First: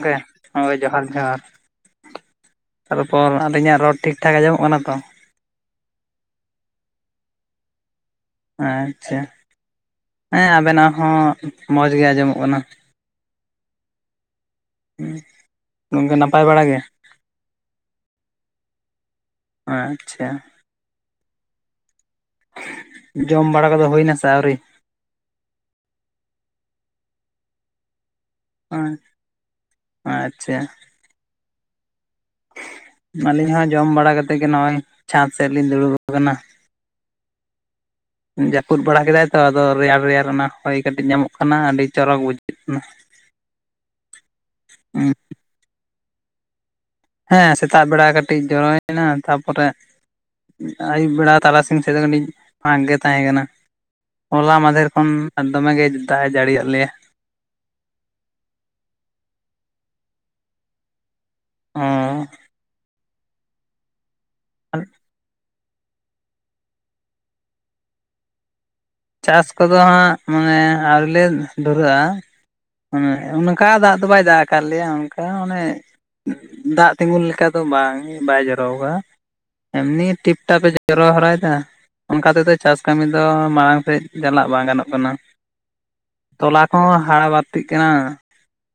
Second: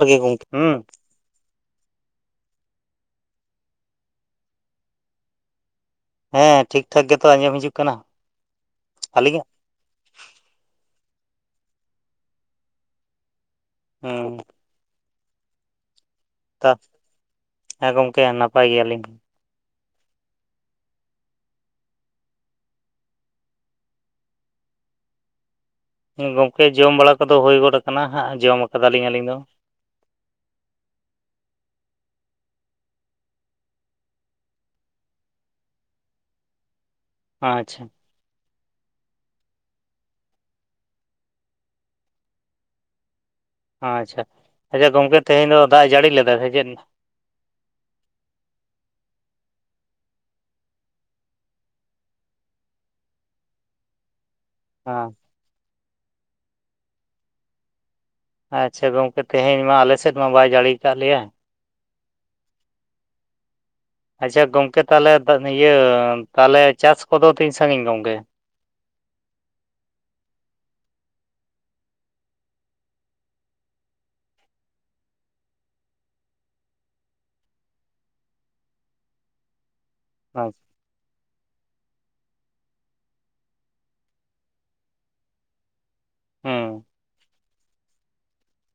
ᱟᱨ ᱜᱚᱢᱠᱮ ᱜᱮ ᱦᱩᱸ ᱦᱳᱭ ᱡᱚᱦᱟᱨ ᱡᱚᱦᱟᱨ ᱛᱟᱨᱯᱚᱨ ᱟᱹᱞᱤᱧᱟᱜ ᱨᱚᱲ ᱴᱷᱤᱠᱼᱴᱷᱟᱠ ᱟᱸᱡᱚᱢᱚᱜ ᱠᱟᱱᱟ ᱛᱚ? ᱦᱮᱸ ᱴᱷᱤᱠ ᱴᱷᱟᱠ ᱜᱮᱛᱚ ᱟᱸᱡᱚᱢ ᱦᱤᱡᱩᱜ ᱠᱟᱱᱟ᱾ ᱟᱪᱪᱷᱟ ᱟᱹᱞᱤᱧᱟᱜ ᱦᱮᱸ ᱟᱵᱮᱱᱟᱜ ᱦᱚᱸ ᱢᱚᱡᱽ ᱜᱮ ᱟᱸᱡᱚᱢᱚᱜ ᱠᱟᱱᱟ᱾ ᱦᱩᱸ ᱦᱩᱸ ᱜᱚᱝᱠᱮ ᱱᱟᱯᱟᱭ ᱵᱟᱲᱟ ᱜᱮ? ᱦᱮᱸ ᱜᱚᱝᱠᱮ ᱱᱟᱯᱟᱭ ᱜᱮᱭᱟ ᱞᱤᱧ ᱟᱪᱪᱷᱟ ᱡᱚᱢ ᱵᱟᱲᱟ ᱠᱚᱫᱚ ᱦᱩᱭᱱᱟ ᱥᱮ ᱟᱹᱣᱨᱤ? ᱜᱚᱢᱠᱮ ᱡᱚᱢ ᱵᱟᱲᱟ ᱠᱚᱫᱚ ᱦᱩᱭ ᱜᱚᱫ ᱟᱠᱟᱱᱟ ᱦᱟᱸᱜ ᱡᱚᱢ ᱟᱠᱟᱫᱟ ᱞᱤᱧ ᱟᱹᱞᱤᱧ ᱫᱚ ᱟᱪᱪᱷᱟ ᱟᱹᱞᱤᱧ ᱦᱚᱸ ᱡᱚᱢ ᱵᱟᱲᱟ ᱠᱟᱛᱮᱫ ᱜᱮ ᱱᱚᱜᱼᱚᱭ ᱪᱷᱟᱸᱫᱽ ᱥᱮᱫ ᱞᱤᱧ ᱫᱩᱲᱩᱵ ᱟᱠᱟᱱᱟ᱾ ᱟᱪᱪᱷᱟ ᱡᱟᱹᱯᱩᱫ ᱵᱟᱲᱟ ᱠᱮᱫᱟᱭ ᱛᱚ ᱟᱫᱚ ᱨᱮᱭᱟᱲ ᱨᱮᱭᱟᱲ ᱚᱱᱟ ᱦᱚᱭ ᱠᱟᱹᱴᱤᱡ ᱧᱟᱢᱚᱜ ᱠᱟᱱᱟ ᱟᱹᱰᱤ ᱪᱚᱨᱚᱠ ᱵᱩᱡᱷᱟᱹᱜ ᱠᱟᱱᱟ᱾ ᱟᱪᱪᱷᱟ, ᱟᱪᱪᱷᱟ ᱜᱚᱝᱠᱮ ᱛᱮᱦᱮᱧ ᱫᱚ ᱫᱟᱜ ᱡᱟᱹᱲᱤ ᱞᱮᱫᱟ ᱥᱮ ᱪᱮᱫ? ᱦᱮᱸ ᱥᱮᱛᱟᱜ ᱵᱮᱲᱟ ᱠᱟᱹᱴᱤᱡ ᱡᱚᱨᱚᱭᱮᱱᱟ ᱛᱟᱯᱚ ᱨᱮᱼᱼ ᱟᱹᱭᱩᱵ ᱵᱮᱲᱟ ᱛᱟᱨᱟᱥᱤᱧ ᱥᱮᱫ ᱫᱚ ᱠᱟᱹᱴᱤᱡ ᱯᱷᱟᱠ ᱜᱮ ᱛᱟᱦᱮᱸ ᱠᱟᱱᱟ᱾ ᱦᱚᱞᱟ ᱢᱟᱫᱷᱮᱨ ᱠᱷᱚᱱ ᱫᱚᱢᱮ ᱜᱮ ᱫᱟᱜ ᱮ ᱡᱟᱹᱲᱤ ᱭᱟᱜ ᱞᱮᱭᱟ᱾ ᱟᱪᱪᱷᱟ ᱜᱚᱝᱠᱮ ᱛᱮᱦᱮᱧ ᱢᱟ ᱟᱞᱮ ᱥᱮᱫ ᱢᱟ ᱵᱟᱭ ᱡᱟᱹᱲᱤ ᱟᱠᱟᱫ ᱞᱮᱭᱟ᱾ ᱚᱻ ᱟᱪᱪᱷᱟ ᱜᱚᱝᱠᱮ ᱛᱟᱦᱚᱞᱮ ᱤᱭᱟᱹ ᱛᱟᱦᱚᱞᱮ ᱪᱟᱥ ᱠᱚᱫᱚ ᱛᱤᱧ ᱥᱟᱹᱜᱤᱧ ᱜᱚᱝᱠᱮ? ᱪᱟᱥ ᱠᱚᱫᱚ ᱦᱟᱸᱜ ᱢᱟᱱᱮ ᱟᱹᱣ ᱞᱮ ᱫᱷᱩᱨᱟᱹᱜᱼᱟ᱾ ᱦᱮ ᱚᱱᱠᱟ ᱫᱟᱜ ᱫᱚ ᱵᱟᱭ ᱫᱟᱜ ᱟᱠᱟᱫ ᱞᱮᱭᱟ ᱚᱱᱠᱟ ᱚᱱᱮᱼᱼ ᱫᱟᱜ ᱛᱤᱸᱜᱩᱱ ᱞᱮᱠᱟ ᱫᱚ ᱵᱟᱝ ᱵᱟᱭ ᱡᱚᱨᱚᱣ ᱠᱟᱫᱟ ᱮᱢᱱᱤᱼᱼ ᱴᱤᱯ ᱴᱟᱯᱮ ᱡᱚᱨᱚ ᱦᱚᱨᱟᱭ ᱮᱫᱟ ᱚᱱᱠᱟ ᱛᱮᱫᱚ ᱪᱟᱥ ᱠᱟᱹᱢᱤ ᱫᱚ ᱢᱟᱲᱟᱝᱼᱼ ᱥᱮᱫ ᱪᱟᱞᱟᱜ ᱵᱟᱝ ᱜᱟᱱᱚᱜ ᱠᱟᱱᱟ ᱛᱚᱞᱟ ᱦᱩᱸ ᱠᱚᱦᱚᱸ ᱦᱟᱲᱟ ᱵᱟᱼᱼ ᱲᱛᱤᱜ ᱠᱟᱱᱟ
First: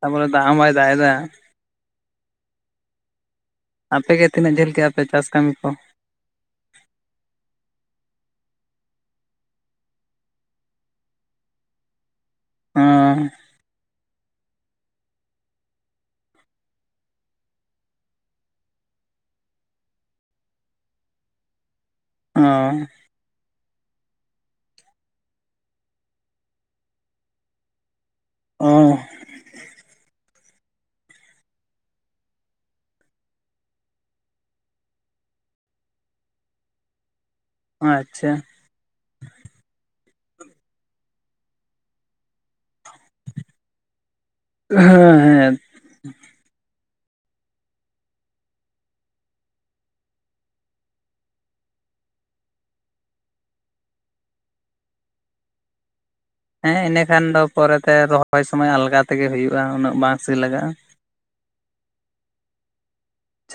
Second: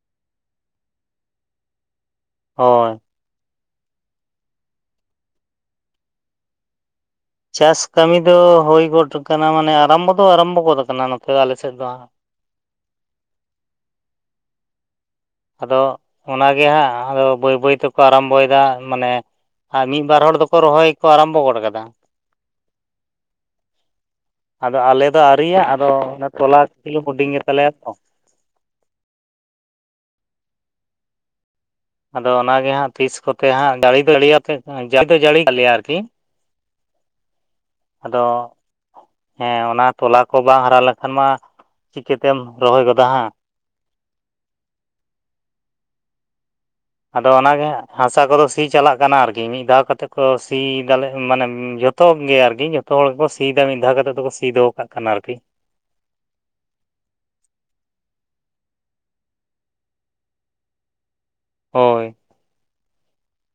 ᱛᱟᱯᱚᱨᱮ ᱫᱟᱜ ᱦᱚᱸ ᱵᱟᱭ ᱫᱟᱜ ᱮᱫᱟ, ᱦᱳᱭ ᱟᱯᱮᱜᱮ ᱛᱤᱱᱟᱹᱜ ᱡᱟᱹᱞ ᱠᱮᱜᱼᱟ ᱯᱮ ᱪᱟᱥ ᱠᱟᱹᱢᱤ ᱠᱚ? ᱪᱟᱥ ᱠᱟᱹᱢᱤ ᱫᱚ ᱦᱩᱭ ᱜᱚᱫ ᱟᱠᱟᱱᱟ ᱢᱟᱱᱮ ᱟᱨᱟᱢᱵᱚ ᱫᱚ ᱟᱨᱟᱢᱵᱚ ᱜᱚᱫ ᱟᱠᱟᱱᱟ ᱱᱚᱛᱮ ᱟᱞᱮᱥᱮᱫ ᱫᱚ ᱚᱻ ᱟᱫᱚ ᱚᱱᱟᱜᱮ ᱦᱟᱸᱜ ᱟᱫᱚ ᱵᱟᱹᱭ ᱵᱟᱹᱭ ᱛᱮᱠᱚ ᱟᱨᱟᱢᱵᱚᱭ ᱮᱫᱟ ᱢᱟᱱᱮᱼᱼ ᱟᱨ ᱢᱤᱫ ᱵᱟᱨ ᱦᱚᱲ ᱫᱚᱠᱚ ᱨᱚᱦᱚᱭ ᱠᱚ ᱟᱨᱟᱢᱵᱚ ᱜᱚᱫ ᱠᱟᱫᱟ᱾ ᱚᱻ [inaudible] ᱟᱫᱚ ᱟᱞᱮ ᱫᱚ ᱟᱹᱣᱨᱤᱟ ᱟᱫᱚ ᱛᱚᱞᱟ ᱠᱷᱤᱞᱤ ᱦᱩᱰᱤᱧ ᱜᱮᱛᱟ ᱞᱮᱭᱟ ᱛᱚ ᱚᱻ ᱟᱫᱚ ᱚᱱᱟᱜ ᱜᱮ ᱦᱟᱸᱜ ᱛᱤᱥ ᱠᱚᱛᱮ ᱦᱟᱸᱜ ᱡᱟᱹᱲᱤ ᱫᱚᱟᱹᱲᱤᱛᱮ ᱡᱟᱹᱲᱤ ᱫᱚ ᱡᱟᱹᱲᱤᱭᱟᱞᱮᱭᱟ ᱟᱨᱠᱤ, ᱚ ᱟᱫᱚᱼᱼ ᱟᱪᱪᱷᱟ ᱦᱮᱸ ᱚᱱᱟ ᱛᱚᱞᱟ ᱠᱚ ᱵᱟᱝ ᱦᱟᱨᱟ ᱞᱮᱱ ᱠᱷᱟᱱ ᱢᱟ ᱪᱤᱠᱟᱹ ᱛᱮᱢ ᱨᱚᱦᱚᱭ ᱜᱚᱫᱟ ᱦᱟᱸᱜ ᱦᱮᱸ ᱦᱮᱸᱻ ᱟᱫᱚ ᱚᱱᱟ ᱜᱮ ᱦᱟᱥᱟ ᱠᱚ ᱫᱚ ᱥᱤ ᱪᱟᱞᱟᱜ ᱠᱟᱱᱟ ᱟᱨᱠᱤ ᱢᱤᱫ ᱫᱷᱟᱣ ᱠᱟᱛᱮᱫ ᱠᱚ ᱥᱤ ᱮᱫᱟ ᱞᱮ ᱢᱟᱱᱮ ᱡᱚᱛᱚ ᱡᱚᱛᱚ ᱜᱮ ᱟᱨᱠᱤ ᱡᱚᱛᱚ ᱦᱚᱲ ᱜᱮ ᱠᱚ ᱥᱤ ᱮᱫᱟ ᱢᱤᱫ ᱫᱷᱟᱣ ᱠᱟᱛᱮ ᱫᱚ ᱠᱚ ᱥᱤ ᱫᱚᱦᱚ ᱠᱟᱜ ᱠᱟᱱᱟ ᱟᱨᱠᱤ ᱦᱮᱸ ᱤᱱᱟᱹ ᱠᱷᱟᱱ ᱫᱚ ᱯᱚᱨᱮ ᱛᱮ ᱨᱚᱦᱚᱭ ᱥᱚᱢᱚᱭ ᱟᱞᱜᱟ ᱛᱮ ᱜᱮ ᱦᱩᱭᱩᱜᱼᱟ᱾ ᱩᱱᱟᱹᱜ ᱵᱟᱝ ᱥᱤ ᱞᱟᱜᱟᱜᱼᱟ᱾ ᱦᱚᱭ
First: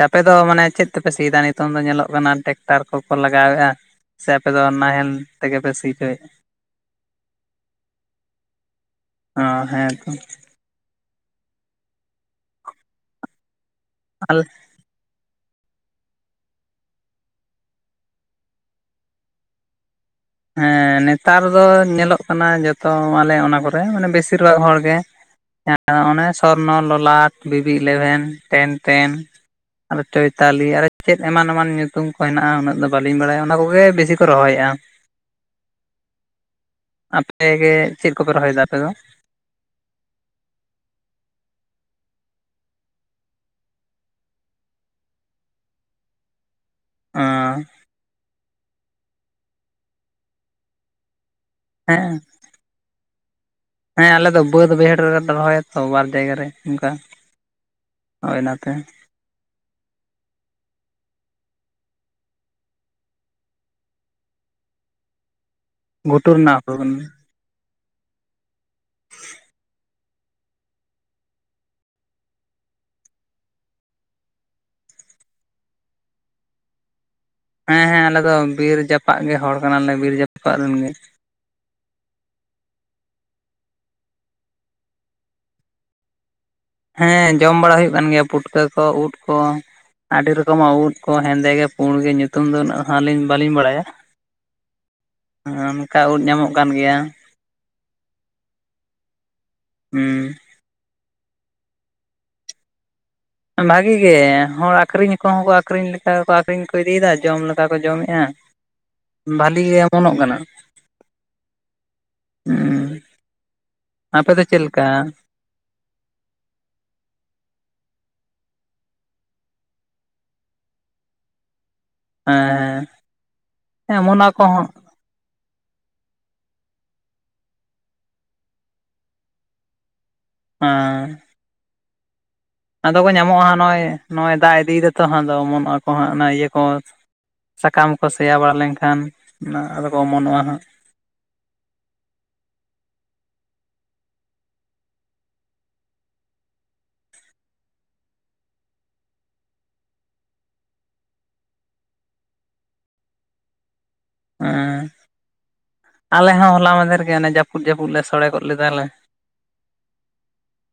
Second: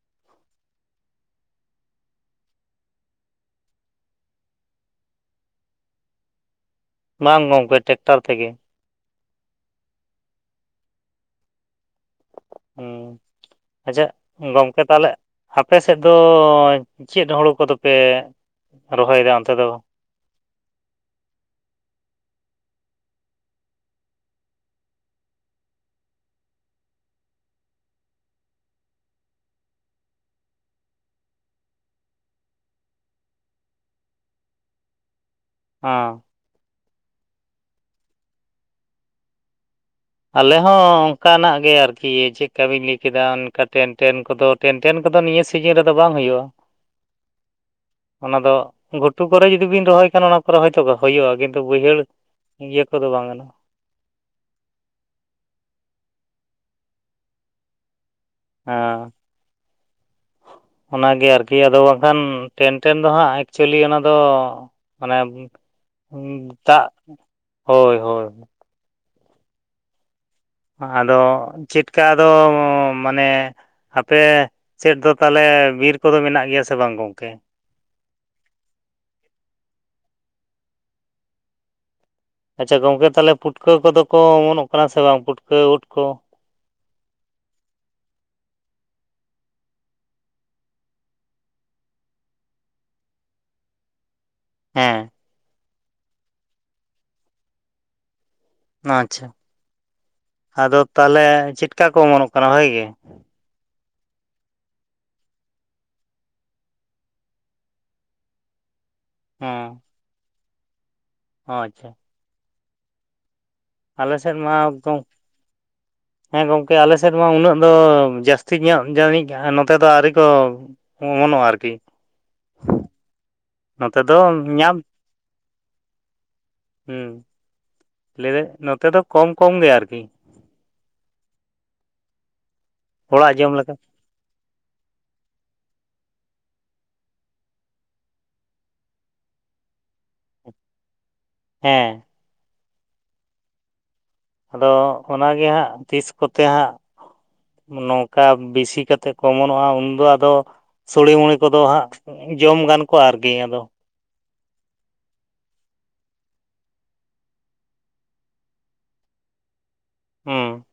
ᱟᱯᱮ ᱫᱚ ᱢᱟᱱᱮ ᱪᱮᱫ ᱛᱮ ᱯᱮ ᱥᱤ ᱮᱫᱟ ᱱᱤᱛᱚᱝ ᱫᱚ ᱧᱮᱞᱚᱜ ᱠᱟᱱᱟ ᱴᱮᱠᱴᱟᱨ ᱠᱚᱠᱚ ᱞᱟᱜᱟᱣᱮᱜᱼᱟ᱾ ᱥᱮ ᱟᱯᱮ ᱫᱚ ᱱᱟᱦᱮᱞ ᱛᱮ ᱜᱮ ᱯᱮ ᱥᱤ ᱚᱪᱚᱭ ᱫᱟ᱾ ᱵᱟᱝ ᱜᱚᱝᱠᱮ ᱴᱮᱠᱴᱟᱨ ᱛᱮ ᱜᱮ᱾ ᱚ ᱦᱮᱸ ᱛᱚ ᱦᱩᱸ ᱟᱪᱪᱷᱟ ᱟᱞᱮ ᱜᱚᱝᱠᱮ ᱛᱟᱦᱚᱞᱮ ᱟᱯᱮ ᱥᱮᱫ ᱫᱚ ᱪᱮᱫ ᱦᱩᱲᱩ ᱠᱚ ᱫᱚ ᱯᱮ ᱨᱚᱦᱚᱭ ᱮᱫᱟ ᱚᱱᱛᱮ ᱫᱚ ᱦᱮᱸ ᱱᱮᱛᱟᱨ ᱫᱚ ᱧᱮᱞᱚᱜ ᱠᱟᱱᱟ ᱡᱷᱚᱛᱚ ᱟᱞᱮ ᱚᱱᱟ ᱠᱚ ᱨᱮ ᱢᱟᱱᱮ ᱵᱮᱥᱤ ᱨᱩᱣᱟᱹᱜ ᱦᱚᱲ ᱜᱮ ᱚᱱᱮ ᱥᱚᱨᱱᱚ, ᱞᱚᱞᱟᱴ, ᱵᱤᱵᱤ, ᱤᱞᱮᱵᱷᱮᱱ, ᱦᱮᱱ ᱛᱷᱮᱱ ᱟᱨᱦᱚᱸ ᱪᱚᱭᱛᱟᱞᱤ ᱟᱨᱦᱚᱸ ᱪᱮᱫ ᱮᱢᱟᱱ ᱮᱢᱟᱱ ᱧᱩᱛᱩᱢ ᱠᱚ ᱦᱮᱱᱟᱜᱼᱟ ᱩᱱᱟᱹᱜ ᱫᱚ ᱵᱟᱹᱞᱤᱧ ᱵᱟᱲᱟᱭᱟ ᱚᱱᱟ ᱠᱚ ᱜᱮ ᱵᱮᱥᱤ ᱠᱚ ᱨᱚᱦᱚᱭᱮᱜᱼᱟ᱾ ᱚ ᱟᱯᱮ ᱜᱮ ᱪᱮᱫ ᱠᱚ ᱯᱮ ᱨᱚᱦᱚᱭ ᱮᱫᱟ ᱟᱯᱮ ᱫᱚ ᱟᱞᱮ ᱦᱚᱸ ᱚᱱᱠᱟ ᱱᱟᱜ ᱜᱮ ᱟᱨᱠᱤ ᱪᱮᱫ ᱞᱮᱠᱟ ᱵᱤᱱ ᱞᱟᱹᱭ ᱠᱮᱫᱟ ᱚᱱᱠᱟ ᱴᱮᱱ ᱴᱮᱱ ᱠᱚ ᱫᱚ ᱴᱮᱱ ᱴᱮᱱ ᱠᱚ ᱫᱚ ᱱᱤᱭᱟᱹ ᱥᱤᱡᱮᱱ ᱨᱮ ᱫᱚ ᱵᱟᱝ ᱦᱩᱭᱩᱜᱼᱟ ᱟᱸᱻ ᱚᱱᱟ ᱫᱚ ᱜᱷᱩᱴᱩ ᱠᱚ ᱨᱮ ᱡᱩᱫᱤ ᱵᱤᱱ ᱨᱚᱦᱚᱭ ᱠᱷᱟᱱ ᱚᱱᱟ ᱠᱚᱨᱮ ᱦᱚᱭ ᱛᱚ ᱦᱩᱭᱩᱜᱼᱟ ᱠᱤᱱᱛᱩ ᱵᱟᱹᱭᱦᱟᱹᱲ ᱦᱮᱸ ᱤᱭᱟᱹ ᱠᱚ ᱫᱚ ᱵᱟᱝ ᱜᱟᱱᱚᱜᱼᱟ᱾ ᱦᱮᱸ ᱟᱞᱮ ᱫᱚ ᱵᱟᱹᱫᱽ ᱵᱟᱹᱭᱦᱟᱹᱲ ᱨᱮᱞᱮ ᱨᱚᱦᱚᱭᱟ ᱛᱚ ᱵᱟᱨ ᱡᱟᱭᱜᱟ ᱨᱮ ᱚᱱᱠᱟ ᱦᱚᱭ ᱚᱱᱟ ᱛᱮ [inaudible] ᱚᱱᱟ ᱜᱮ ᱟᱨᱠᱤ ᱟᱫᱚ ᱵᱟᱝ ᱠᱷᱟᱱ ᱴᱮᱱ ᱴᱮᱱ ᱫᱚ ᱦᱟᱸᱜ ᱮᱠᱪᱩᱭᱮᱞᱤ ᱚᱱᱟ ᱫᱚ ᱢᱟᱱᱮ ᱜᱷᱩᱴᱩ ᱨᱮᱱᱟᱜ ᱦᱩᱲᱩ ᱫᱟᱜ ᱠᱟᱱᱟ ᱦᱳᱭ ᱦᱳᱭ [inaudible] ᱟᱫᱚ ᱪᱮᱫ ᱞᱮᱠᱟ ᱟᱫᱚ ᱢᱟᱱᱮ ᱟᱯᱮ ᱥᱮᱫ ᱫᱚ ᱛᱟᱦᱚᱞᱮ ᱵᱤᱨ ᱠᱚ ᱫᱚ ᱢᱮᱱᱟᱜ ᱜᱮᱭᱟ ᱥᱮ ᱵᱟᱝ ᱜᱚᱝᱠᱮ ᱦᱮᱸ ᱦᱮᱸ ᱟᱞᱮ ᱫᱚ ᱵᱤᱨ ᱡᱟᱯᱟᱜ ᱜᱮ ᱦᱚᱲ ᱠᱟᱱᱟ ᱞᱮ ᱵᱤᱨ ᱡᱟᱯᱟᱜ ᱨᱤᱱ ᱜᱮ ᱟᱪᱪᱷᱟ ᱜᱚᱝᱠᱮ ᱛᱟᱦᱚᱞᱮ ᱯᱩᱴᱠᱟᱹ ᱠᱚ ᱫᱚ ᱠᱚ ᱚᱢᱚᱱᱚᱜ ᱠᱟᱱᱟ ᱥᱮ ᱵᱟᱝ ᱯᱩᱴᱠᱟᱹᱣ ᱩᱫ ᱠᱚ ᱦᱮᱸ ᱡᱚᱢ ᱵᱟᱲᱟ ᱦᱩᱭᱩᱜ ᱠᱟᱱ ᱜᱮᱭᱟ ᱯᱩᱴᱠᱟᱹ ᱠᱚ ᱩᱫ ᱠᱚ ᱟᱹᱰᱤ ᱨᱚᱠᱚᱢᱟᱜ ᱩᱫ ᱠᱚ ᱦᱮᱸᱫᱮ ᱜᱮ ᱯᱩᱸᱰ ᱜᱮ ᱧᱩᱛᱩᱢ ᱫᱚ ᱩᱱᱟᱹᱜ ᱟᱹᱞᱤᱧ ᱵᱟᱹᱞᱤᱧ ᱵᱟᱲᱟᱭᱟ᱾ ᱦᱮ ᱚᱱᱠᱟ ᱩᱫ ᱧᱟᱢᱚᱜ ᱠᱟᱱ ᱜᱮᱭᱟ᱾ ᱟᱪᱪᱷᱟ ᱦᱩᱸ ᱟᱫᱚ ᱛᱟᱦᱞᱮ ᱪᱮᱫ ᱠᱟ ᱠᱚ ᱚᱢᱚᱱᱚᱜ ᱠᱟᱱᱟ ᱵᱷᱟᱜᱮ ᱜᱮ ᱵᱷᱟᱹᱜᱮ ᱜᱮ ᱦᱚᱲ ᱟᱠᱷᱨᱤᱧᱟ ᱠᱚᱦᱚᱸ ᱠᱚ ᱟᱹᱠᱷᱨᱤᱧ ᱞᱮᱠᱟ ᱠᱚ ᱟᱹᱠᱷᱨᱤᱧ ᱠᱚ ᱤᱫᱤ ᱮᱫᱟ ᱡᱚᱢ ᱞᱮᱠᱟ ᱠᱚ ᱡᱚᱢᱮᱜᱼᱟ᱾ [inaudible] ᱵᱷᱟᱹᱞᱤ ᱜᱮ ᱚᱢᱚᱱᱚᱜ ᱠᱟᱱᱟ᱾ ᱚ ᱟᱪᱪᱷᱟ ᱦᱩᱸ ᱟᱞᱮ ᱟᱯᱮ ᱥᱮᱫ ᱫᱚ ᱢᱟ ᱪᱮᱫ ᱞᱮᱠᱟ᱾ ᱮᱠᱫᱚᱢ [inaudible] ᱦᱮᱸ ᱜᱚᱝᱠᱮ ᱟᱞᱮ ᱥᱮᱫ ᱢᱟ ᱩᱱᱟᱹᱜ ᱫᱚ ᱡᱟᱹᱥᱛᱤ ᱧᱚᱜ ᱡᱟᱹᱱᱤᱡ ᱱᱚᱛᱮ ᱫᱚ ᱟᱹᱣᱨᱤ ᱠᱚ ᱦᱚᱸᱜ-ᱚ ᱱᱟᱣᱟ ᱟᱨᱠᱤ᱾ ᱦᱮᱸ ᱦᱮᱸ ᱱᱚᱛᱮ ᱫᱚ ᱚᱢᱚᱱᱚᱜ ᱟᱠᱚ ᱦᱚᱸ ᱧᱟᱢ, ᱦᱩᱸ, ᱞᱟᱹᱭᱮᱫᱟᱧ ᱱᱚᱛᱮ ᱫᱚ ᱠᱚᱢ ᱠᱚᱢ ᱜᱮ ᱟᱨᱠᱤ᱾ ᱟᱸᱻ᱾ ᱟᱫᱚ ᱠᱚ ᱚᱲᱟᱜ ᱧᱟᱢᱚᱜᱼᱟ ᱡᱚᱢ ᱦᱟᱸᱜ, ᱞᱮᱠᱟ ᱱᱚᱜᱼᱚᱭ ᱱᱚᱜᱼᱚᱭ ᱫᱟᱜ ᱤᱫᱤ ᱮᱫᱟᱭ ᱛᱚ ᱦᱟᱸᱜ ᱟᱫᱚ ᱚᱢᱚᱱᱚᱜ ᱟᱠᱚ ᱦᱟᱸᱜ ᱚᱱᱟ ᱤᱭᱟᱹ ᱠᱚ ᱥᱟᱠᱟᱢ ᱠᱚ ᱥᱮᱭᱟ ᱵᱟᱲᱟ ᱞᱮᱱᱠᱷᱟᱱ, ᱚᱱᱟ ᱟᱫᱚ ᱠᱚ ᱚᱢᱚᱱᱚᱜᱼᱟ ᱦᱟᱸᱜ᱾ ᱦᱮᱸ᱾ ᱟᱫᱚ ᱚᱱᱟ ᱜᱮ ᱦᱟᱸᱜ ᱛᱤᱥ ᱠᱚᱛᱮ ᱦᱟᱸᱜ ᱱᱚᱝᱠᱟ ᱵᱤᱥᱤ ᱠᱟᱛᱮᱜ ᱠᱚ ᱚᱢᱚᱱᱚᱜᱼᱟ ᱩᱱᱫᱚ ᱟᱫᱚ ᱼᱼ ᱥᱳᱲᱮ ᱢᱳᱲᱳ ᱠᱚᱫᱚ ᱦᱟᱸᱜ ᱡᱚᱢ ᱜᱟᱱ ᱠᱚᱜ-ᱟ ᱟᱨᱠᱤ, ᱟᱫᱚ ᱦᱮᱸ᱾ ᱟᱞᱮ ᱦᱚᱸ ᱦᱚᱞᱟ ᱢᱟᱫᱷᱮᱨ ᱜᱮ ᱚᱱᱮ ᱡᱟᱯᱩᱫ ᱡᱟᱯᱩᱫ ᱞᱮ ᱥᱚᱲᱮ ᱜᱚᱫ ᱞᱮᱫᱟ ᱞᱮ᱾ ᱦᱩᱸ᱾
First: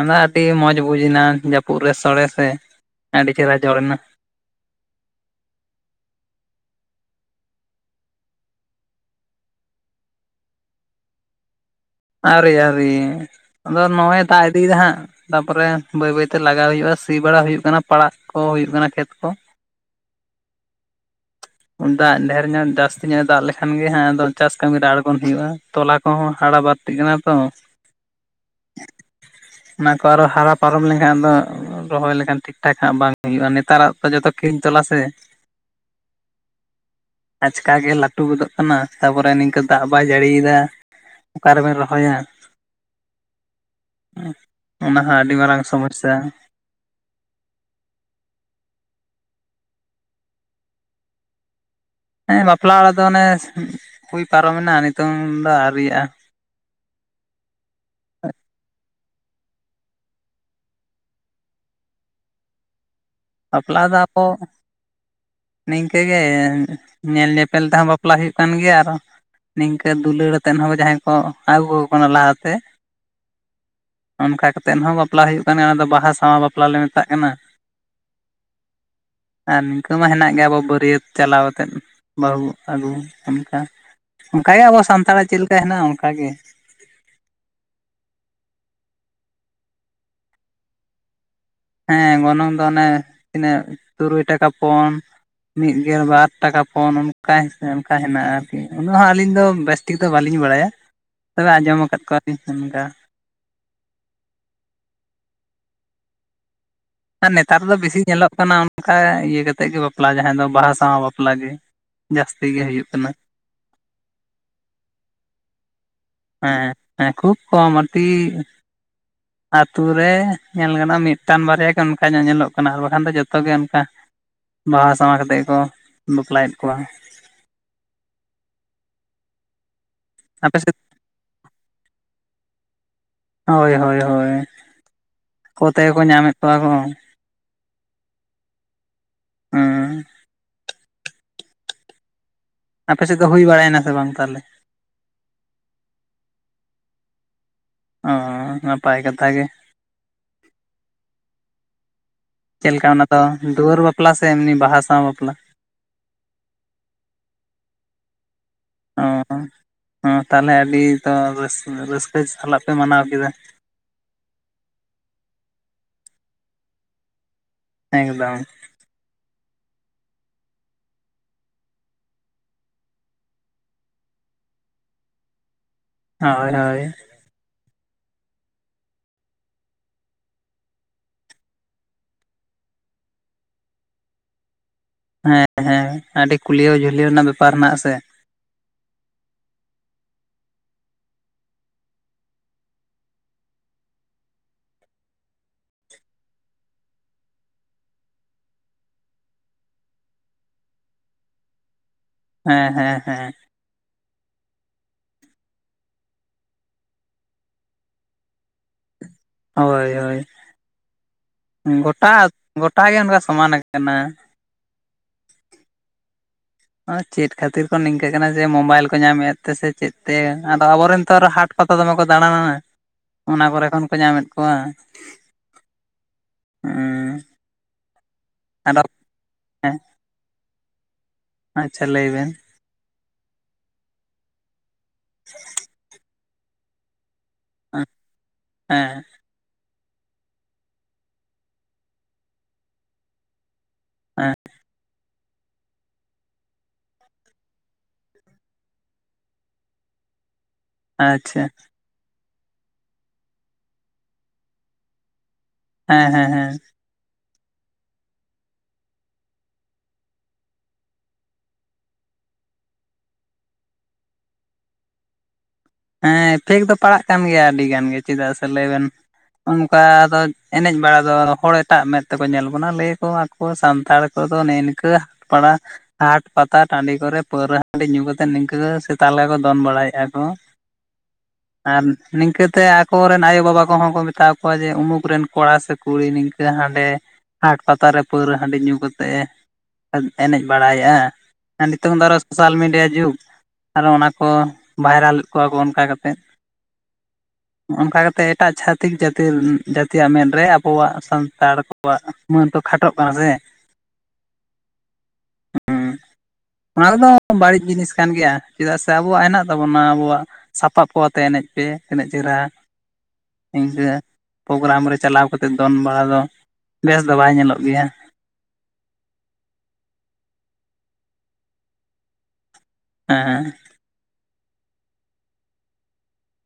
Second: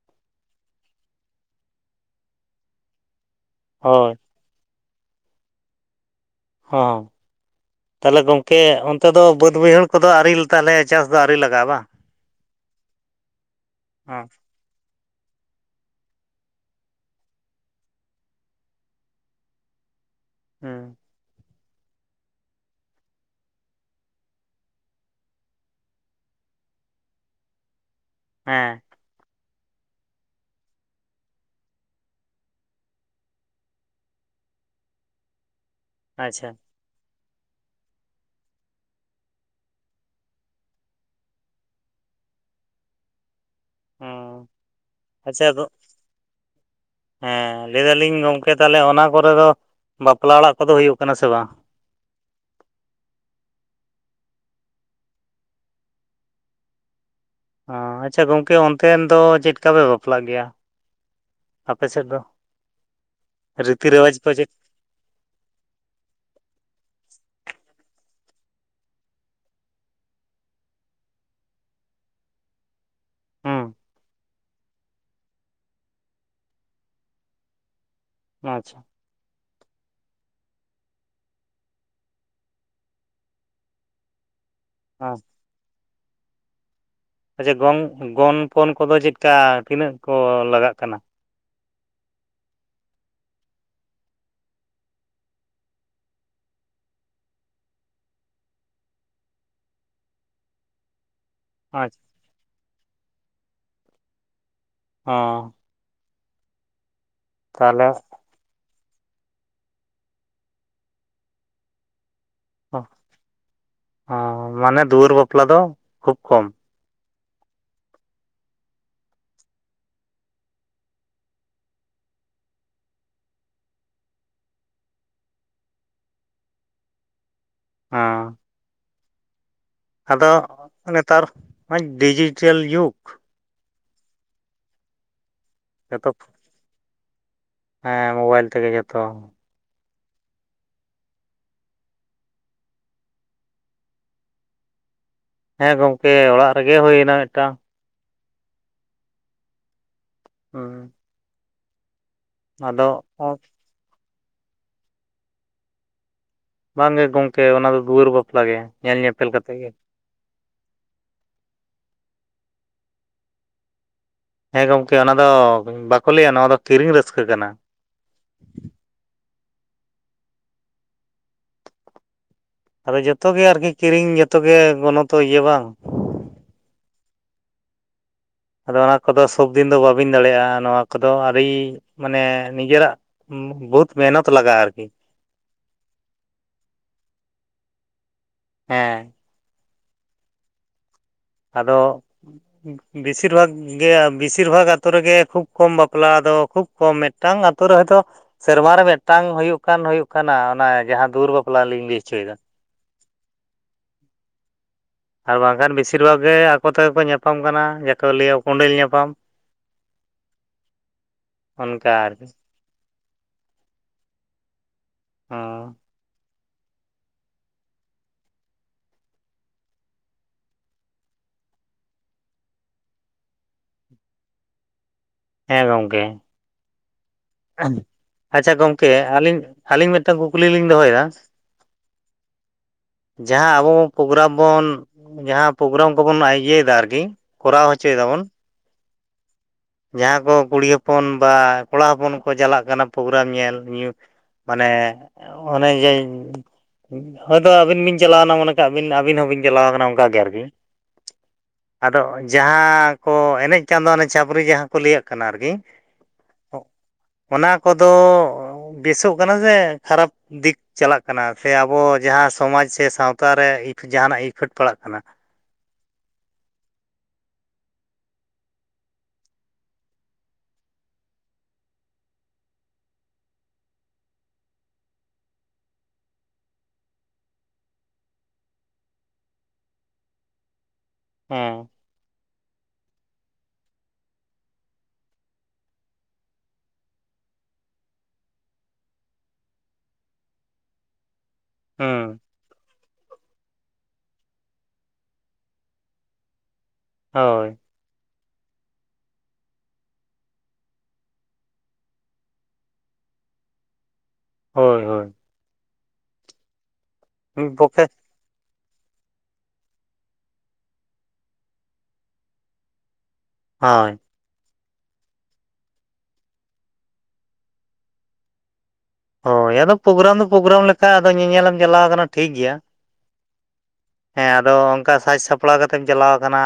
ᱚᱱᱟ ᱫᱚ ᱟᱰᱤ ᱢᱚᱡᱽ ᱵᱩᱡᱱᱟ ᱡᱟᱯᱩᱜ ᱨᱮ ᱥᱚᱲᱮ ᱥᱮ, ᱟᱰᱤ ᱪᱮᱦᱮᱨᱟ ᱡᱚᱲᱮᱱᱟ᱾ ᱦᱳᱭ ᱦᱚᱸ᱾ ᱛᱟᱦᱚᱞᱮ ᱜᱚᱝᱠᱮ, ᱚᱱᱛᱮ ᱫᱚ ᱵᱟᱹᱫᱽ ᱵᱟᱹᱭᱦᱟᱹᱲ ᱠᱚᱫᱚ ᱟᱣᱨᱤ ᱛᱟᱦᱞᱮ ᱪᱟᱥ ᱫᱚ ᱟᱣᱨᱤ ᱞᱟᱜᱟᱜᱼᱟ ᱵᱟᱝ? ᱟᱣᱨᱤ ᱟᱣᱨᱤ, ᱟᱫᱚ ᱱᱚᱜ-ᱚᱭ ᱦᱮᱸ ᱫᱟᱜᱼᱼ ᱤᱫᱤᱭᱟ ᱫᱟ ᱦᱟᱸᱜ, ᱛᱟᱯᱚᱨᱮ ᱵᱟᱹᱭ ᱵᱟᱹᱭ ᱛᱮ ᱞᱟᱜᱟᱣ ᱦᱩᱭᱩᱜᱼᱟ ᱥᱤ ᱵᱟᱲᱟ ᱦᱩᱭᱩᱜ ᱠᱟᱱᱟ ᱯᱟᱲᱟᱜ ᱠᱚ ᱦᱩᱭᱩᱜ ᱠᱟᱱᱟ ᱠᱷᱮᱛ ᱠᱚ᱾ ᱦᱩᱸ᱾ ᱫᱟᱜ ᱰᱷᱮᱨ ᱧᱚᱜ ᱡᱟᱥᱛᱤ ᱧᱚᱜ ᱮ ᱫᱟᱜ ᱞᱮᱠᱷᱟᱱ ᱜᱮ ᱦᱟᱸᱜ ᱟᱫᱚ ᱪᱟᱥ ᱠᱟᱢᱤ ᱨᱮ ᱟᱬᱜᱚᱱ ᱦᱩᱭᱩᱜᱼᱟ, ᱛᱚᱞᱟ ᱠᱚᱦᱚᱸ ᱦᱟᱲᱟ ᱵᱟᱲ ᱛᱤᱜ ᱠᱟᱱᱟ ᱛᱚ᱾ ᱦᱮᱸ᱾ ᱚᱱᱟ ᱠᱚ ᱟᱨᱚ ᱦᱟᱨᱟ ᱯᱟᱨᱚᱢ ᱞᱮᱱᱠᱷᱟᱱ ᱫᱚ ᱨᱚᱦᱚᱭ ᱞᱮᱠᱷᱟᱱ ᱴᱷᱤᱠ ᱴᱷᱟᱠ ᱦᱟᱸᱜ ᱵᱟᱝ ᱦᱩᱭᱩᱜᱼᱟ, ᱱᱮᱛᱟᱨᱟᱜ ᱛᱚ ᱡᱚᱛᱚ ᱠᱤᱨᱤᱧ ᱛᱚᱞᱟ ᱥᱮ᱾ ᱟᱪᱪᱷᱟ᱾ ᱟᱪᱠᱟ ᱜᱮ ᱞᱟᱴᱩ ᱜᱚᱫᱚᱜ ᱠᱟᱱᱟ, ᱛᱟᱯᱚᱨᱮ ᱱᱤᱝᱠᱟᱹ ᱫᱟᱜ ᱵᱟᱭ ᱡᱟᱹᱲᱤᱭᱮᱫᱟ᱾ ᱚᱠᱟ ᱨᱮᱵᱮᱱ ᱨᱚᱦᱚᱭᱟ᱾ ᱦᱩᱸ ᱚᱱᱟ ᱦᱚᱸ ᱟᱰᱤ ᱟᱪᱪᱷᱟ ᱢᱟᱨᱟᱝ ᱟᱫᱚ ᱥᱚᱢᱚᱥᱥᱟ᱾ ᱦᱮᱸ ᱞᱟᱹᱭ ᱫᱟᱞᱤᱧ ᱜᱚᱝᱠᱮ ᱛᱟᱦᱚᱞᱮ ᱚᱱᱟ ᱠᱚᱨᱮ ᱫᱚ ᱼᱼ ᱵᱟᱯᱞᱟ ᱚᱲᱟᱜ ᱠᱚᱫᱚ ᱦᱩᱭᱩᱜ ᱠᱟᱱᱟ ᱥᱮ ᱵᱟᱝ? ᱦᱮᱸ ᱵᱟᱯᱞᱟ ᱚᱲᱟᱜ ᱫᱚ ᱚᱱᱮ, ᱦᱩᱭ ᱯᱟᱨᱚᱢᱮᱱᱟ ᱱᱤᱛᱚᱝ ᱫᱚ ᱟᱣᱨᱤᱭᱟᱜᱼᱟ᱾ ᱚ, ᱟᱪᱪᱷᱟ ᱜᱚᱝᱠᱮ ᱚᱱᱛᱮᱱ ᱫᱚ ᱪᱮᱫᱠᱟ ᱯᱮ ᱵᱟᱯᱞᱟᱜ ᱜᱮᱭᱟ? ᱟᱯᱮ ᱥᱮᱫ ᱫᱚ, ᱵᱟᱯᱞᱟ ᱨᱤᱛᱤ ᱫᱚ ᱨᱮᱣᱟᱡᱽ ᱟᱵᱚ ᱠᱚ ᱪᱮᱫ? ᱱᱤᱝᱠᱟᱹ ᱜᱮ, ᱧᱮᱞ ᱧᱮᱯᱮᱞ ᱛᱮᱦᱚᱸ ᱵᱟᱯᱞᱟ ᱦᱩᱭᱩᱜ ᱠᱟᱱ ᱜᱮᱭᱟ ᱟᱨᱚ, ᱱᱤᱝᱠᱟᱹ ᱫᱩᱞᱟᱹᱲ ᱟᱛᱮᱱ ᱦᱚᱸ ᱡᱟᱦᱟᱸᱭ ᱠᱚ ᱟᱜᱩ ᱠᱟᱠᱚ ᱠᱟᱱᱟ ᱞᱟᱦᱟ ᱛᱮ ᱦᱩᱸ᱾ ᱚᱱᱠᱟ ᱠᱟᱛᱮᱱ ᱦᱚᱸ ᱵᱟᱯᱞᱟ ᱦᱩᱭᱩᱜ ᱠᱟᱱᱟ, ᱚᱱᱟ ᱫᱚ ᱵᱟᱦᱟ ᱥᱟᱶᱟᱭ ᱵᱟᱯᱞᱟ ᱞᱮ ᱢᱮᱛᱟᱜ ᱠᱟᱱᱟ᱾ ᱟᱪᱪᱷᱟ᱾ ᱟᱨ ᱱᱤᱝᱠᱟᱹ ᱢᱟ ᱦᱮᱱᱟᱜ ᱼᱼ ᱜᱮ ᱟᱵᱚ ᱵᱟᱹᱨᱤᱭᱟᱹᱛ ᱪᱟᱞᱟᱣ ᱟᱛᱮᱫ ᱵᱟᱹᱦᱩ ᱟᱜᱩ ᱚᱱᱠᱟ, ᱚᱱᱠᱟᱜᱮ ᱟᱵᱚ ᱼᱼ ᱦᱮᱸ ᱥᱟᱱᱛᱟᱲᱟᱜ ᱪᱮᱜ ᱞᱮᱠᱟ ᱦᱮᱱᱟᱜᱼᱟ ᱚᱱᱠᱟ ᱜᱮ᱾ ᱟᱪᱪᱷᱟ ᱜᱚᱝ, ᱜᱚᱱ ᱯᱚᱱ ᱠᱚᱫᱚ ᱪᱮᱫᱠᱟ ᱛᱤᱱᱟᱹᱜ ᱠᱚ ᱞᱟᱜᱟᱜ ᱠᱟᱱᱟ? ᱦᱮᱸ ᱜᱚᱱᱚᱝ ᱫᱚ ᱚᱱᱮ ᱛᱤᱱᱟᱹᱜ, ᱛᱩᱨᱩᱭ ᱴᱟᱠᱟ ᱯᱚᱱ, ᱢᱤᱫ ᱜᱮᱞ ᱵᱟᱨ ᱴᱟᱠᱟ ᱯᱚᱱ ᱚᱱᱠᱟ ᱦᱤᱥ ᱚᱱᱠᱟ ᱦᱮᱱᱟᱜᱼᱟ ᱟᱨᱠᱤ, ᱩᱱᱟᱹᱜ ᱦᱚᱸ ᱟᱹᱞᱤᱧ ᱫᱚ ᱵᱮᱥ ᱼᱼ ᱴᱷᱤᱠ ᱫᱚ ᱵᱟᱞᱤᱧ ᱵᱟᱲᱟᱭᱟ, ᱛᱚᱵᱮ ᱟᱸᱡᱚᱢ ᱟᱪᱪᱷᱟ ᱠᱟᱫ ᱠᱚᱣᱟᱞᱤᱧ ᱚᱱᱠᱟ᱾ ᱦᱚᱸ᱾ ᱱᱮᱛᱟᱨ ᱫᱚ ᱛᱟᱦᱚᱞᱮ ᱵᱤᱥᱤ ᱧᱮᱞᱚᱜ ᱠᱟᱱᱟ ᱚᱱᱠᱟ ᱤᱭᱟᱹ ᱠᱟᱛᱮᱜ ᱜᱮ ᱵᱟᱯᱞᱟ ᱡᱟᱦᱟᱸ ᱫᱚ ᱵᱟᱦᱟ ᱥᱟᱶ ᱵᱟᱯᱞᱟ ᱜᱮ ᱡᱟᱥᱛᱤ ᱜᱮ ᱦᱩᱭᱩᱜ ᱠᱟᱱᱟ᱾ ᱦᱸ ᱢᱟᱱᱮ ᱫᱩᱣᱟᱹᱨ ᱵᱟᱯᱞᱟ ᱫᱚ ᱠᱷᱩᱵ ᱠᱚᱼᱼ ᱦᱮᱸ ᱦᱮᱸ ᱠᱷᱩᱵ ᱠᱚᱢ ᱟᱨᱠᱤ [inaudible] ᱟᱛᱩ ᱨᱮ ᱧᱮᱞ ᱜᱟᱱᱚᱜᱼᱟ ᱢᱤᱫᱴᱟᱝ ᱵᱟᱨᱭᱟ ᱜᱮ ᱚᱱᱠᱟ ᱧᱚᱜ ᱧᱮᱞᱚᱜ ᱠᱟᱱᱟ ᱟᱨ ᱵᱟᱠᱷᱟᱱ ᱫᱚ ᱡᱚᱛᱚ ᱜᱮ ᱚᱱᱠᱟ᱾ ᱵᱟᱦᱟ ᱥᱟᱶᱟ ᱠᱟᱛᱮᱫ ᱜᱮᱠᱚ ᱵᱟᱯᱞᱟᱭᱮᱫ ᱠᱚᱣᱟ᱾ ᱦᱚᱸ, ᱟᱫᱚ ᱟᱯᱮ ᱥᱮᱫ ᱱᱮᱛᱟᱨ ᱢᱟ ᱰᱤᱡᱤᱴᱮᱞ ᱡᱩᱜᱽ, ᱦᱳᱭ ᱦᱳᱭ ᱦᱳᱭ ᱟᱠᱚ ᱛᱮᱜᱮ ᱠᱚ ᱡᱚᱛᱚ ᱧᱟᱢᱮᱫ ᱠᱚᱣᱟ ᱠᱚ, ᱦᱮᱸ ᱢᱳᱵᱟᱭᱤᱞ ᱛᱮᱜᱮ ᱡᱚᱛᱚ᱾ ᱦᱮᱸ, ᱟᱯᱮ ᱥᱮᱫ ᱫᱚ ᱦᱩᱭ ᱵᱟᱲᱟᱭᱮᱱᱟ ᱥᱮ ᱵᱟᱝ ᱛᱟᱦᱚᱞᱮ? ᱦᱮᱸ ᱜᱚᱝᱠᱮ ᱚᱲᱟᱜ ᱨᱮᱜᱮ ᱦᱩᱭᱱᱟ ᱢᱤᱫᱴᱟᱝ ᱾ ᱦᱚᱸ ᱱᱟᱯᱟᱭ ᱠᱟᱛᱷᱟ ᱜᱮ, ᱦᱩᱸ, ᱪᱮᱫ ᱟᱫᱚ ᱞᱮᱠᱟ ᱚᱱᱟ ᱫᱚ ᱫᱩᱣᱟᱹᱨ ᱵᱟᱯᱞᱟ ᱥᱮ ᱮᱢᱱᱤ ᱵᱟᱦᱟ ᱥᱟᱶ ᱵᱟᱯᱞᱟ? ᱵᱟᱝ ᱜᱮ ᱜᱚᱝᱠᱮ ᱚᱱᱟ ᱫᱚ ᱫᱩᱣᱟᱹᱨ ᱵᱟᱯᱞᱟ ᱜᱮ ᱧᱮᱞ ᱧᱮᱯᱮᱞ ᱠᱟᱛᱮᱫ ᱜᱮ᱾ ᱦᱸ ᱛᱟᱦᱚᱞᱮ ᱟᱹᱰᱤ ᱛᱚ ᱨᱟᱹ ᱨᱟᱹᱥᱠᱟᱹ ᱥᱟᱞᱟᱜ ᱯᱮ ᱢᱟᱱᱟᱣ ᱠᱮᱫᱟ᱾ ᱦᱮᱸ ᱜᱚᱢᱠᱮ ᱚᱱᱟ ᱫᱚ ᱵᱟᱠᱚ ᱞᱟᱹᱭᱟ ᱱᱚᱣᱟ ᱫᱚ ᱠᱤᱨᱤᱧ ᱨᱟᱹᱥᱠᱟᱹ ᱠᱟᱱᱟ, ᱮᱠᱫᱚᱢ, ᱟᱫᱚ ᱡᱚᱛᱚ ᱜᱮ ᱟᱨᱠᱤ ᱠᱤᱨᱤᱧ ᱡᱚᱛᱚ ᱜᱮ ᱜᱚᱱᱚ ᱛᱚ ᱤᱭᱟᱹ ᱵᱟᱝ, ᱦᱳᱭ ᱦᱳᱭ, ᱟᱫᱚ ᱚᱱᱟ ᱠᱚᱫᱚ ᱥᱚᱵᱫᱤᱱ ᱫᱚ ᱵᱟᱹᱵᱤᱱ ᱫᱟᱲᱮᱭᱟᱜᱼᱟ ᱱᱚᱣᱟ ᱠᱚᱫᱚ ᱟᱹᱰᱤ ᱢᱟᱱᱮ ᱱᱤᱡᱮᱨᱟᱜ ᱵᱚᱦᱩᱛ ᱢᱮᱦᱱᱚᱛ ᱞᱟᱜᱟᱜ-ᱟ ᱟᱨᱠᱤ᱾ ᱦᱮᱸ ᱦᱮᱸ ᱟᱹᱰᱤ ᱠᱩᱞᱤᱭᱟᱹᱣ ᱡᱷᱩᱞᱭᱟᱹᱣ ᱨᱮᱱᱟᱜ ᱵᱮᱯᱟᱨ ᱦᱮᱱᱟᱜᱼᱟ ᱥᱮ, ᱦᱮᱸ, ᱟᱫᱚ ᱵᱮᱥᱤᱨ ᱵᱷᱟᱜᱽ ᱜᱮ ᱵᱤᱥᱤᱨ ᱵᱷᱟᱜᱽ ᱟᱛᱳ ᱨᱮᱜᱮ ᱠᱷᱩᱵ ᱠᱚᱢ ᱵᱟᱯᱞᱟ ᱫᱚ ᱠᱷᱩᱵ ᱠᱚᱢ ᱢᱤᱫᱴᱟᱝ ᱟᱛᱳ ᱨᱮ ᱦᱚᱭᱛᱳ ᱥᱮᱨᱢᱟ ᱨᱮ ᱢᱤᱫᱴᱟᱝ, ᱦᱩᱭᱩᱜ ᱠᱟᱱ ᱦᱩᱭᱩᱜ ᱠᱟᱱᱟ ᱚᱱᱟ ᱡᱟᱦᱟᱸ ᱫᱩᱣᱟᱹᱨ ᱵᱟᱯᱞᱟ ᱞᱤᱧ ᱞᱟᱹᱭ ᱦᱚᱪᱚᱭᱮᱫᱟ᱾ ᱦᱮᱸ ᱦᱮᱸ ᱦᱮᱸ, ᱟᱨ ᱵᱟᱝᱠᱷᱟᱱ ᱵᱮᱥᱤᱨ ᱵᱷᱟᱜᱽ ᱜᱮ ᱟᱠᱚ ᱛᱮᱜᱮ ᱠᱚ ᱧᱟᱯᱟᱢ ᱠᱟᱱᱟ ᱡᱟᱦᱟᱸᱠᱚ ᱞᱟᱹᱭᱟ ᱠᱚᱸᱰᱮᱞ ᱧᱟᱯᱟᱢ᱾ ᱦᱳᱭ ᱦᱳᱭ ᱚᱱᱠᱟ ᱜᱚᱴᱟ ᱟᱨᱠᱤ ᱜᱚᱴᱟ ᱜᱮ ᱚᱱᱠᱟ ᱥᱚᱢᱟᱱ ᱟᱠᱟᱱᱟ᱾ ᱦᱸ ᱪᱮᱫ ᱠᱷᱟᱹᱛᱤᱨ ᱠᱚ ᱱᱤᱝᱠᱟᱹ ᱠᱟᱱᱟ ᱡᱮ ᱢᱳᱵᱟᱭᱤᱞ ᱠᱚ ᱧᱟᱢᱮᱫ ᱛᱮᱥᱮ ᱪᱮᱫ ᱛᱮ ᱟᱫᱚ ᱟᱵᱚᱨᱮᱱ ᱛᱚ ᱟᱨ ᱦᱟᱴ ᱯᱟᱛᱟ ᱫᱚᱢᱮ ᱠᱚ ᱫᱟᱬᱟᱱᱟ ᱚᱱᱟ ᱠᱚᱨᱮ ᱠᱷᱚᱱ ᱠᱚ ᱧᱟᱢᱮᱫ ᱠᱚᱣᱟ᱾ ᱦᱮᱸ ᱜᱚᱢᱠᱮ, ᱦᱸ, ᱟᱪᱪᱷᱟ ᱜᱚᱝᱠᱮ ᱟᱹᱞᱤᱧ ᱟᱹᱞᱤᱧ ᱢᱤᱫᱴᱟᱝ ᱠᱩᱠᱞᱤ ᱞᱤᱧ ᱫᱚᱦᱚᱭᱟ? ᱟᱪᱪᱷᱟ ᱞᱟᱹᱭᱵᱮᱱ᱾ ᱡᱟᱦᱟᱸ ᱟᱵᱚ ᱯᱨᱳᱜᱨᱟᱢ ᱵᱚᱱ ᱡᱟᱦᱟᱸ ᱯᱨᱳᱜᱨᱟᱢ ᱠᱚᱵᱚᱱ ᱤᱭᱟᱹᱭᱮᱫᱟ ᱟᱨᱠᱤ ᱠᱚᱨᱟᱣ ᱦᱚᱪᱚᱭ ᱫᱟᱵᱚᱱ, ᱦᱮᱸ, ᱡᱟᱦᱟᱸ ᱠᱚ ᱠᱩᱲᱤ ᱦᱚᱯᱚᱱ ᱵᱟᱸ ᱠᱚᱲᱟ ᱦᱚᱯᱚᱱ ᱠᱚ ᱪᱟᱞᱟᱜ ᱠᱟᱱᱟ ᱯᱨᱳᱜᱨᱟᱢ ᱧᱮᱞ ᱧᱩ ᱦᱮᱸ ᱢᱟᱱᱮ ᱚᱱᱮ ᱡᱮ ᱦᱳᱭᱛᱚ ᱟᱹᱵᱤᱱ ᱵᱤᱱ ᱪᱟᱞᱟᱣᱱᱟ ᱢᱚᱱᱮ ᱠᱟᱜᱰᱤᱱ ᱟᱹᱵᱤᱱ ᱦᱚᱸᱵᱤᱱ ᱪᱟᱞᱟᱣ ᱟᱠᱟᱱᱟ ᱚᱱᱠᱟ ᱜᱮ ᱟᱨᱠᱤ᱾ ᱟᱪᱪᱷᱟ ᱟᱫᱚ ᱡᱟᱦᱟᱸ ᱠᱚ ᱮᱱᱮᱡ ᱠᱟᱱ ᱫᱚ ᱪᱷᱟᱹᱯᱨᱤ ᱡᱟᱦᱟᱸ ᱠᱚ ᱞᱮᱭᱟᱹᱜ ᱠᱟᱱᱟ ᱟᱨᱠᱤ ᱦᱮᱸ ᱦᱮᱸ ᱦᱮᱸ᱾ ᱚᱱᱟ ᱠᱚᱫᱚ ᱵᱮᱥᱚᱜ ᱠᱟᱱᱟ ᱥᱮ ᱠᱷᱟᱨᱟᱯ ᱫᱤᱠ ᱪᱟᱞᱟᱜ ᱠᱟᱱᱟ ᱥᱮ ᱟᱵᱚ ᱡᱟᱦᱟᱸ ᱥᱚᱢᱟᱡᱽ ᱥᱮ ᱥᱟᱶᱛᱟ ᱨᱮ ᱡᱟᱦᱟᱱᱟᱜ ᱤᱯᱷᱮᱠᱴ ᱯᱟᱲᱟᱜ ᱠᱟᱱᱟ᱾ ᱦᱮᱸ ᱤᱯᱷᱮᱠᱴ ᱫᱚ ᱯᱟᱲᱟᱜ ᱠᱟᱱ ᱜᱮᱭᱟ ᱟᱹᱰᱤ ᱜᱟᱱ ᱜᱮ ᱪᱮᱫᱟᱜ ᱥᱮ ᱞᱟᱹᱭ ᱵᱮᱱ ᱚᱱᱠᱟ ᱟᱫᱚ ᱮᱱᱮᱡ ᱵᱟᱲᱟ ᱫᱚ ᱦᱚᱲ ᱮᱴᱟᱜ ᱢᱮᱫ ᱛᱮᱠᱚ ᱧᱮᱞ ᱵᱚᱱᱟ ᱞᱟᱹᱭ ᱟᱠᱚ ᱟ ᱠᱚ ᱥᱟᱱᱛᱟᱲ ᱠᱚᱫᱚ ᱱᱮᱜ ᱱᱤᱠᱟᱹ ᱵᱟᱲᱟ ᱦᱟᱴ ᱯᱟᱛᱟ ᱴᱟᱺᱰᱤ ᱠᱚᱨᱮ ᱯᱟᱹᱣᱨᱟᱹ ᱦᱟᱺᱰᱤ ᱧᱩ ᱠᱟᱛᱮᱫ ᱱᱤᱝᱠᱟᱹ ᱥᱮᱛᱟ ᱞᱮᱠᱟ ᱠᱚ ᱫᱚᱱ ᱵᱟᱲᱟᱭᱮᱫᱼᱟ ᱠᱚ ᱦᱮᱸ ᱟᱨ ᱱᱤᱝᱠᱟᱹᱛᱮ ᱟᱠᱚᱨᱮᱱ ᱟᱭᱳ ᱵᱟᱵᱟ ᱠᱚᱦᱚᱸ ᱠᱚ ᱢᱮᱛᱟ ᱠᱚᱣᱟ ᱡᱮ ᱩᱢᱩᱠ ᱨᱮᱱ ᱠᱚᱲᱟ ᱥᱮ ᱠᱩᱲᱤ ᱱᱤᱝᱠᱟᱹ ᱦᱟᱸᱰᱮ ᱦᱟᱴ ᱯᱟᱛᱟᱨᱮ ᱯᱟᱹᱣᱨᱟᱹ ᱦᱟᱺᱰᱤ ᱧᱩ ᱠᱟᱛᱮᱫ ᱮ ᱮᱱᱮᱡ ᱵᱟᱲᱟᱭᱮᱫᱼᱟ᱾ ᱟᱨ ᱱᱤᱛᱚᱝ ᱫᱚ ᱦᱮᱸ ᱟᱨᱚ ᱥᱳᱥᱟᱞ ᱢᱤᱰᱤᱭᱟ ᱡᱩᱜᱽ ᱟᱨᱚ ᱚᱱᱟ ᱠᱚ ᱵᱷᱟᱭᱨᱟᱞᱮᱫ ᱠᱚᱣᱟ ᱠᱚ ᱚᱱᱠᱟ ᱠᱟᱛᱮ, ᱦᱳᱭ ᱚᱱᱠᱟ ᱠᱟᱛᱮᱜ ᱮᱴᱟᱜ ᱪᱷᱟᱹᱛᱤᱠ ᱡᱟᱹᱛᱤ ᱡᱟᱹᱛᱤᱭᱟᱜ ᱢᱮᱫ ᱨᱮ ᱟᱵᱚᱣᱟᱜ ᱥᱟᱱᱛᱟᱲ, ᱟᱵᱚᱣᱟᱜ ᱢᱟᱹᱱ ᱛᱚ ᱠᱷᱟᱴᱚᱜ ᱠᱟᱱᱟ ᱥᱮ᱾ ᱦᱳᱭ ᱦᱳᱭ ᱦᱩᱸᱜ ᱩ ᱚᱱᱟ ᱠᱚᱫᱚ ᱢᱤᱫ ᱵᱟᱹᱲᱤᱡ ᱯᱚᱠᱠᱷᱮ ᱡᱤᱱᱤᱥ ᱠᱟᱱ ᱜᱮᱭᱟ ᱾ ᱪᱮᱫᱟᱜ ᱥᱮ ᱟᱵᱚᱣᱟᱜ ᱦᱮᱱᱟᱜ ᱛᱟᱵᱚᱱᱟ ᱟᱵᱚᱣᱟᱜ ᱥᱟᱯᱟᱵ ᱠᱚ ᱟᱛᱮ ᱮᱱᱮᱡ ᱯᱮ ᱛᱤᱱᱟᱹᱜ ᱪᱮᱦᱨᱟ᱾ ᱤᱱᱠᱟᱹ ᱦᱳᱭ ᱯᱳᱜᱨᱟᱢ ᱨᱮ ᱪᱟᱞᱟᱣ ᱠᱟᱛᱮᱫ ᱫᱚᱱ ᱵᱟᱲᱟ ᱫᱚ ᱵᱮᱥ ᱫᱚ ᱵᱟᱭ ᱧᱮᱞᱚᱜ ᱜᱮᱭᱟ᱾ ᱦᱳᱭ ᱟᱫᱚ ᱯᱳᱜᱨᱟᱢ ᱫᱚ ᱯᱳᱜᱨᱟᱢ ᱞᱮᱠᱟ ᱟᱫᱚ ᱧᱮᱧᱮᱞᱮᱢ ᱪᱟᱞᱟᱣ ᱟᱠᱟᱱᱟ ᱴᱷᱤᱠ ᱜᱮᱭᱟ᱾ ᱦᱮᱸ ᱦᱮᱸ ᱟᱫᱚ ᱚᱱᱠᱟ ᱥᱟᱡᱽ ᱥᱟᱯᱲᱟᱣ ᱠᱟᱛᱮᱢ ᱪᱟᱞᱟᱣ ᱟᱠᱟᱱᱟ᱾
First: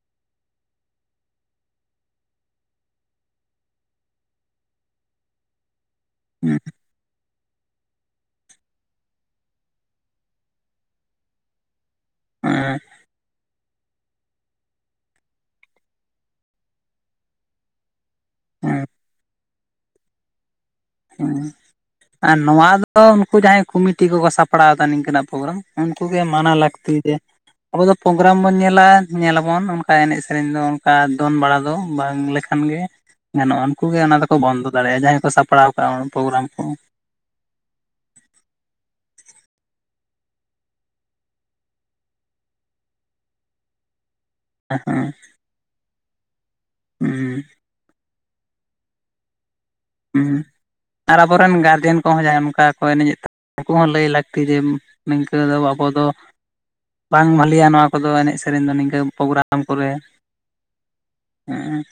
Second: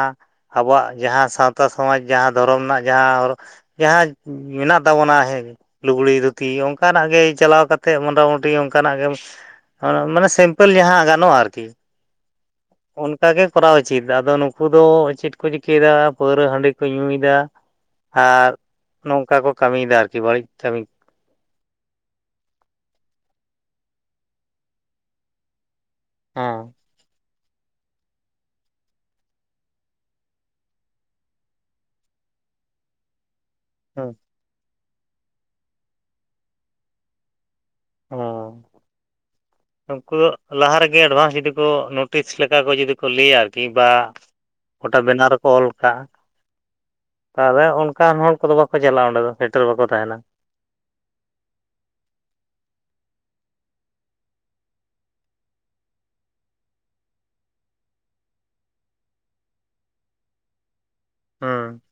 ᱟᱵᱚᱣᱟᱜ ᱡᱟᱦᱟᱸ ᱥᱟᱶᱛᱟ ᱥᱚᱢᱟᱡᱽ ᱡᱟᱦᱟᱸ ᱫᱷᱚᱨᱚᱢ ᱨᱮᱱᱟᱜ ᱡᱟᱦᱟᱸ ᱦᱚᱨᱚᱜ ᱡᱟᱦᱟᱸ ᱢᱮᱱᱟᱜ ᱛᱟᱵᱚᱱᱟ ᱦᱮᱸᱜᱮ ᱞᱩᱜᱽᱲᱤ ᱫᱷᱩᱛᱤ ᱚᱱᱠᱟᱱᱟᱜ ᱜᱮ, ᱪᱟᱞᱟᱣ ᱠᱟᱛᱮᱜ ᱢᱚᱴᱟ ᱢᱩᱴᱤ ᱚᱱᱠᱟᱱᱟᱜ ᱜᱮ ᱢᱟᱱᱮ ᱥᱤᱢᱯᱮᱞ ᱡᱟᱦᱟᱸ ᱜᱟᱱᱚᱜᱼᱟ ᱟᱨᱠᱤ᱾ [unintelligible] ᱚᱱᱠᱟᱜᱮ ᱠᱚᱨᱟᱣ ᱩᱪᱤᱛ ᱟᱫᱚ ᱱᱩᱠᱩ ᱫᱚ ᱪᱮᱫ ᱠᱚ ᱪᱤᱠᱟᱹᱭᱫᱟ ᱯᱟᱹᱣᱨᱟᱹ ᱦᱟᱺᱰᱤ ᱠᱚ ᱧᱩᱭᱫᱟ᱾ ᱟᱨ ᱦᱮᱸ ᱱᱚᱝᱠᱟ ᱠᱚ ᱠᱟᱹᱢᱤᱭᱮᱫᱟ ᱟᱨᱠᱤ ᱵᱟᱹᱲᱤᱡ ᱠᱟᱹᱢᱤ, ᱦᱩ ᱟᱨ ᱱᱚᱣᱟ ᱫᱚ ᱩᱱᱠᱩ ᱡᱟᱦᱟᱸᱭ ᱠᱩᱢᱤᱴᱤ ᱠᱚᱠᱚ ᱥᱟᱯᱲᱟᱣ ᱮᱫᱟ ᱱᱤᱝᱠᱟᱹᱱᱟᱜ ᱯᱳᱜᱨᱟᱢ, ᱩᱱᱠᱩ ᱜᱮ ᱢᱟᱱᱟ ᱦᱮᱸ ᱞᱟᱹᱠᱛᱤ ᱡᱮ ᱟᱵᱚ ᱫᱚ ᱯᱳᱜᱨᱟᱢ ᱵᱚᱱ ᱧᱮᱞᱟ ᱧᱮᱞᱟᱵᱚᱱ ᱚᱱᱠᱟ ᱮᱱᱮᱡ ᱥᱮᱨᱮᱧ ᱫᱚ ᱚᱱᱠᱟ ᱫᱚᱱ ᱵᱟᱲᱟ ᱫᱚ ᱵᱟᱝ ᱞᱮᱠᱷᱟᱱ ᱜᱮ, ᱜᱟᱱᱚᱜᱼᱟ ᱩᱱᱠᱩ ᱜᱮ ᱦᱮᱸ ᱚᱱᱟ ᱫᱚᱠᱚ ᱵᱚᱱᱫᱚ ᱫᱟᱲᱮᱭᱟᱜᱼᱟ ᱡᱟᱦᱟᱸᱭ ᱠᱚ ᱥᱟᱯᱲᱟᱣ ᱠᱟᱜᱼᱟ ᱯᱳᱜᱨᱟᱢ ᱠᱚ ᱦᱩᱸ [inaudible] ᱩᱱᱩᱠᱩ ᱞᱟᱦᱟ ᱨᱮᱜᱮ ᱮᱰᱵᱷᱟᱱᱥ ᱡᱩᱫᱤ ᱠᱚ ᱱᱳᱴᱤᱥ ᱞᱮᱠᱟ ᱠᱚ ᱡᱩᱫᱤ ᱠᱚ ᱞᱟᱹᱭᱟ ᱟᱨᱠᱤ ᱵᱟ ᱜᱚᱴᱟ ᱦᱮᱸ ᱵᱮᱱᱟᱨ ᱨᱮᱠᱚ ᱚᱞ ᱠᱟᱜᱼᱟ ᱛᱟᱦᱚᱞᱮ ᱚᱱ ᱚᱱᱠᱟᱱ ᱦᱚᱲ ᱠᱚᱫᱚ ᱵᱟᱠᱚ ᱪᱟᱞᱟᱜᱼᱟ ᱚᱸᱰᱮ ᱫᱚ ᱥᱮᱴᱮᱨ ᱵᱟᱠᱚ ᱛᱟᱦᱮᱱᱟ ᱦᱩᱸ ᱟᱨ ᱟᱵᱚᱨᱮᱱ ᱜᱟᱨᱡᱮᱱ ᱠᱚᱦᱚᱸ ᱡᱟᱦᱟᱸᱭ ᱚᱱᱠᱟ ᱠᱚ ᱮᱱᱮᱡ ᱩᱱᱠᱩ ᱦᱚᱸ ᱞᱟᱹᱭ ᱞᱟᱹᱠᱛᱤ ᱡᱮ ᱱᱤᱝᱠᱟᱹ ᱫᱚ ᱟᱵᱚ ᱫᱚ ᱵᱟᱝ ᱵᱷᱟᱞᱤᱭᱟ ᱱᱚᱣᱟ ᱠᱚᱫᱚ ᱮᱱᱮᱡ ᱥᱮᱨᱮᱧ ᱫᱚ ᱱᱤᱝᱠᱟᱹ ᱯᱳᱜᱨᱟᱢ ᱠᱚᱨᱮ ᱦᱩᱸ ᱦᱮᱸ᱾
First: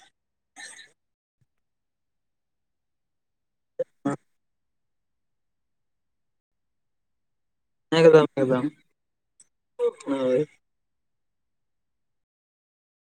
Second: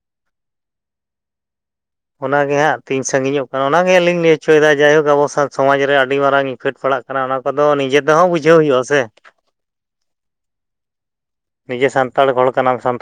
ᱚᱱᱟᱜᱮ ᱦᱟᱸᱜ ᱛᱤᱧ ᱥᱟᱺᱜᱤᱧᱚᱜ ᱠᱟᱱᱟ ᱚᱱᱟ ᱜᱮ ᱟᱸᱞᱤᱧ ᱞᱟᱹᱭ ᱦᱚᱪᱚᱭᱮᱫᱟ ᱡᱟᱭᱦᱳᱠ ᱟᱵᱚ ᱥᱚᱢᱟᱡᱽ ᱨᱮ ᱟᱹᱰᱤ ᱢᱟᱨᱟᱝ ᱤᱯᱷᱮᱰ ᱯᱟᱲᱟᱜ ᱠᱟᱱᱟ, ᱠᱟᱱᱟ ᱚᱱᱟ ᱠᱚᱫᱚ ᱱᱤᱡᱮ ᱮᱠᱫᱚᱢ ᱛᱮᱦᱚᱸ ᱵᱩᱡᱷᱟᱹᱣ ᱮᱠᱫᱚᱢ ᱦᱩᱭᱩᱜᱼᱟ ᱥᱮ, ᱦᱳᱭ ᱱᱤᱡᱮ ᱥᱟᱱᱛᱟᱲ ᱦᱚᱲ ᱠᱟᱱᱟᱢ ᱥᱟᱱᱛᱟᱲ᱾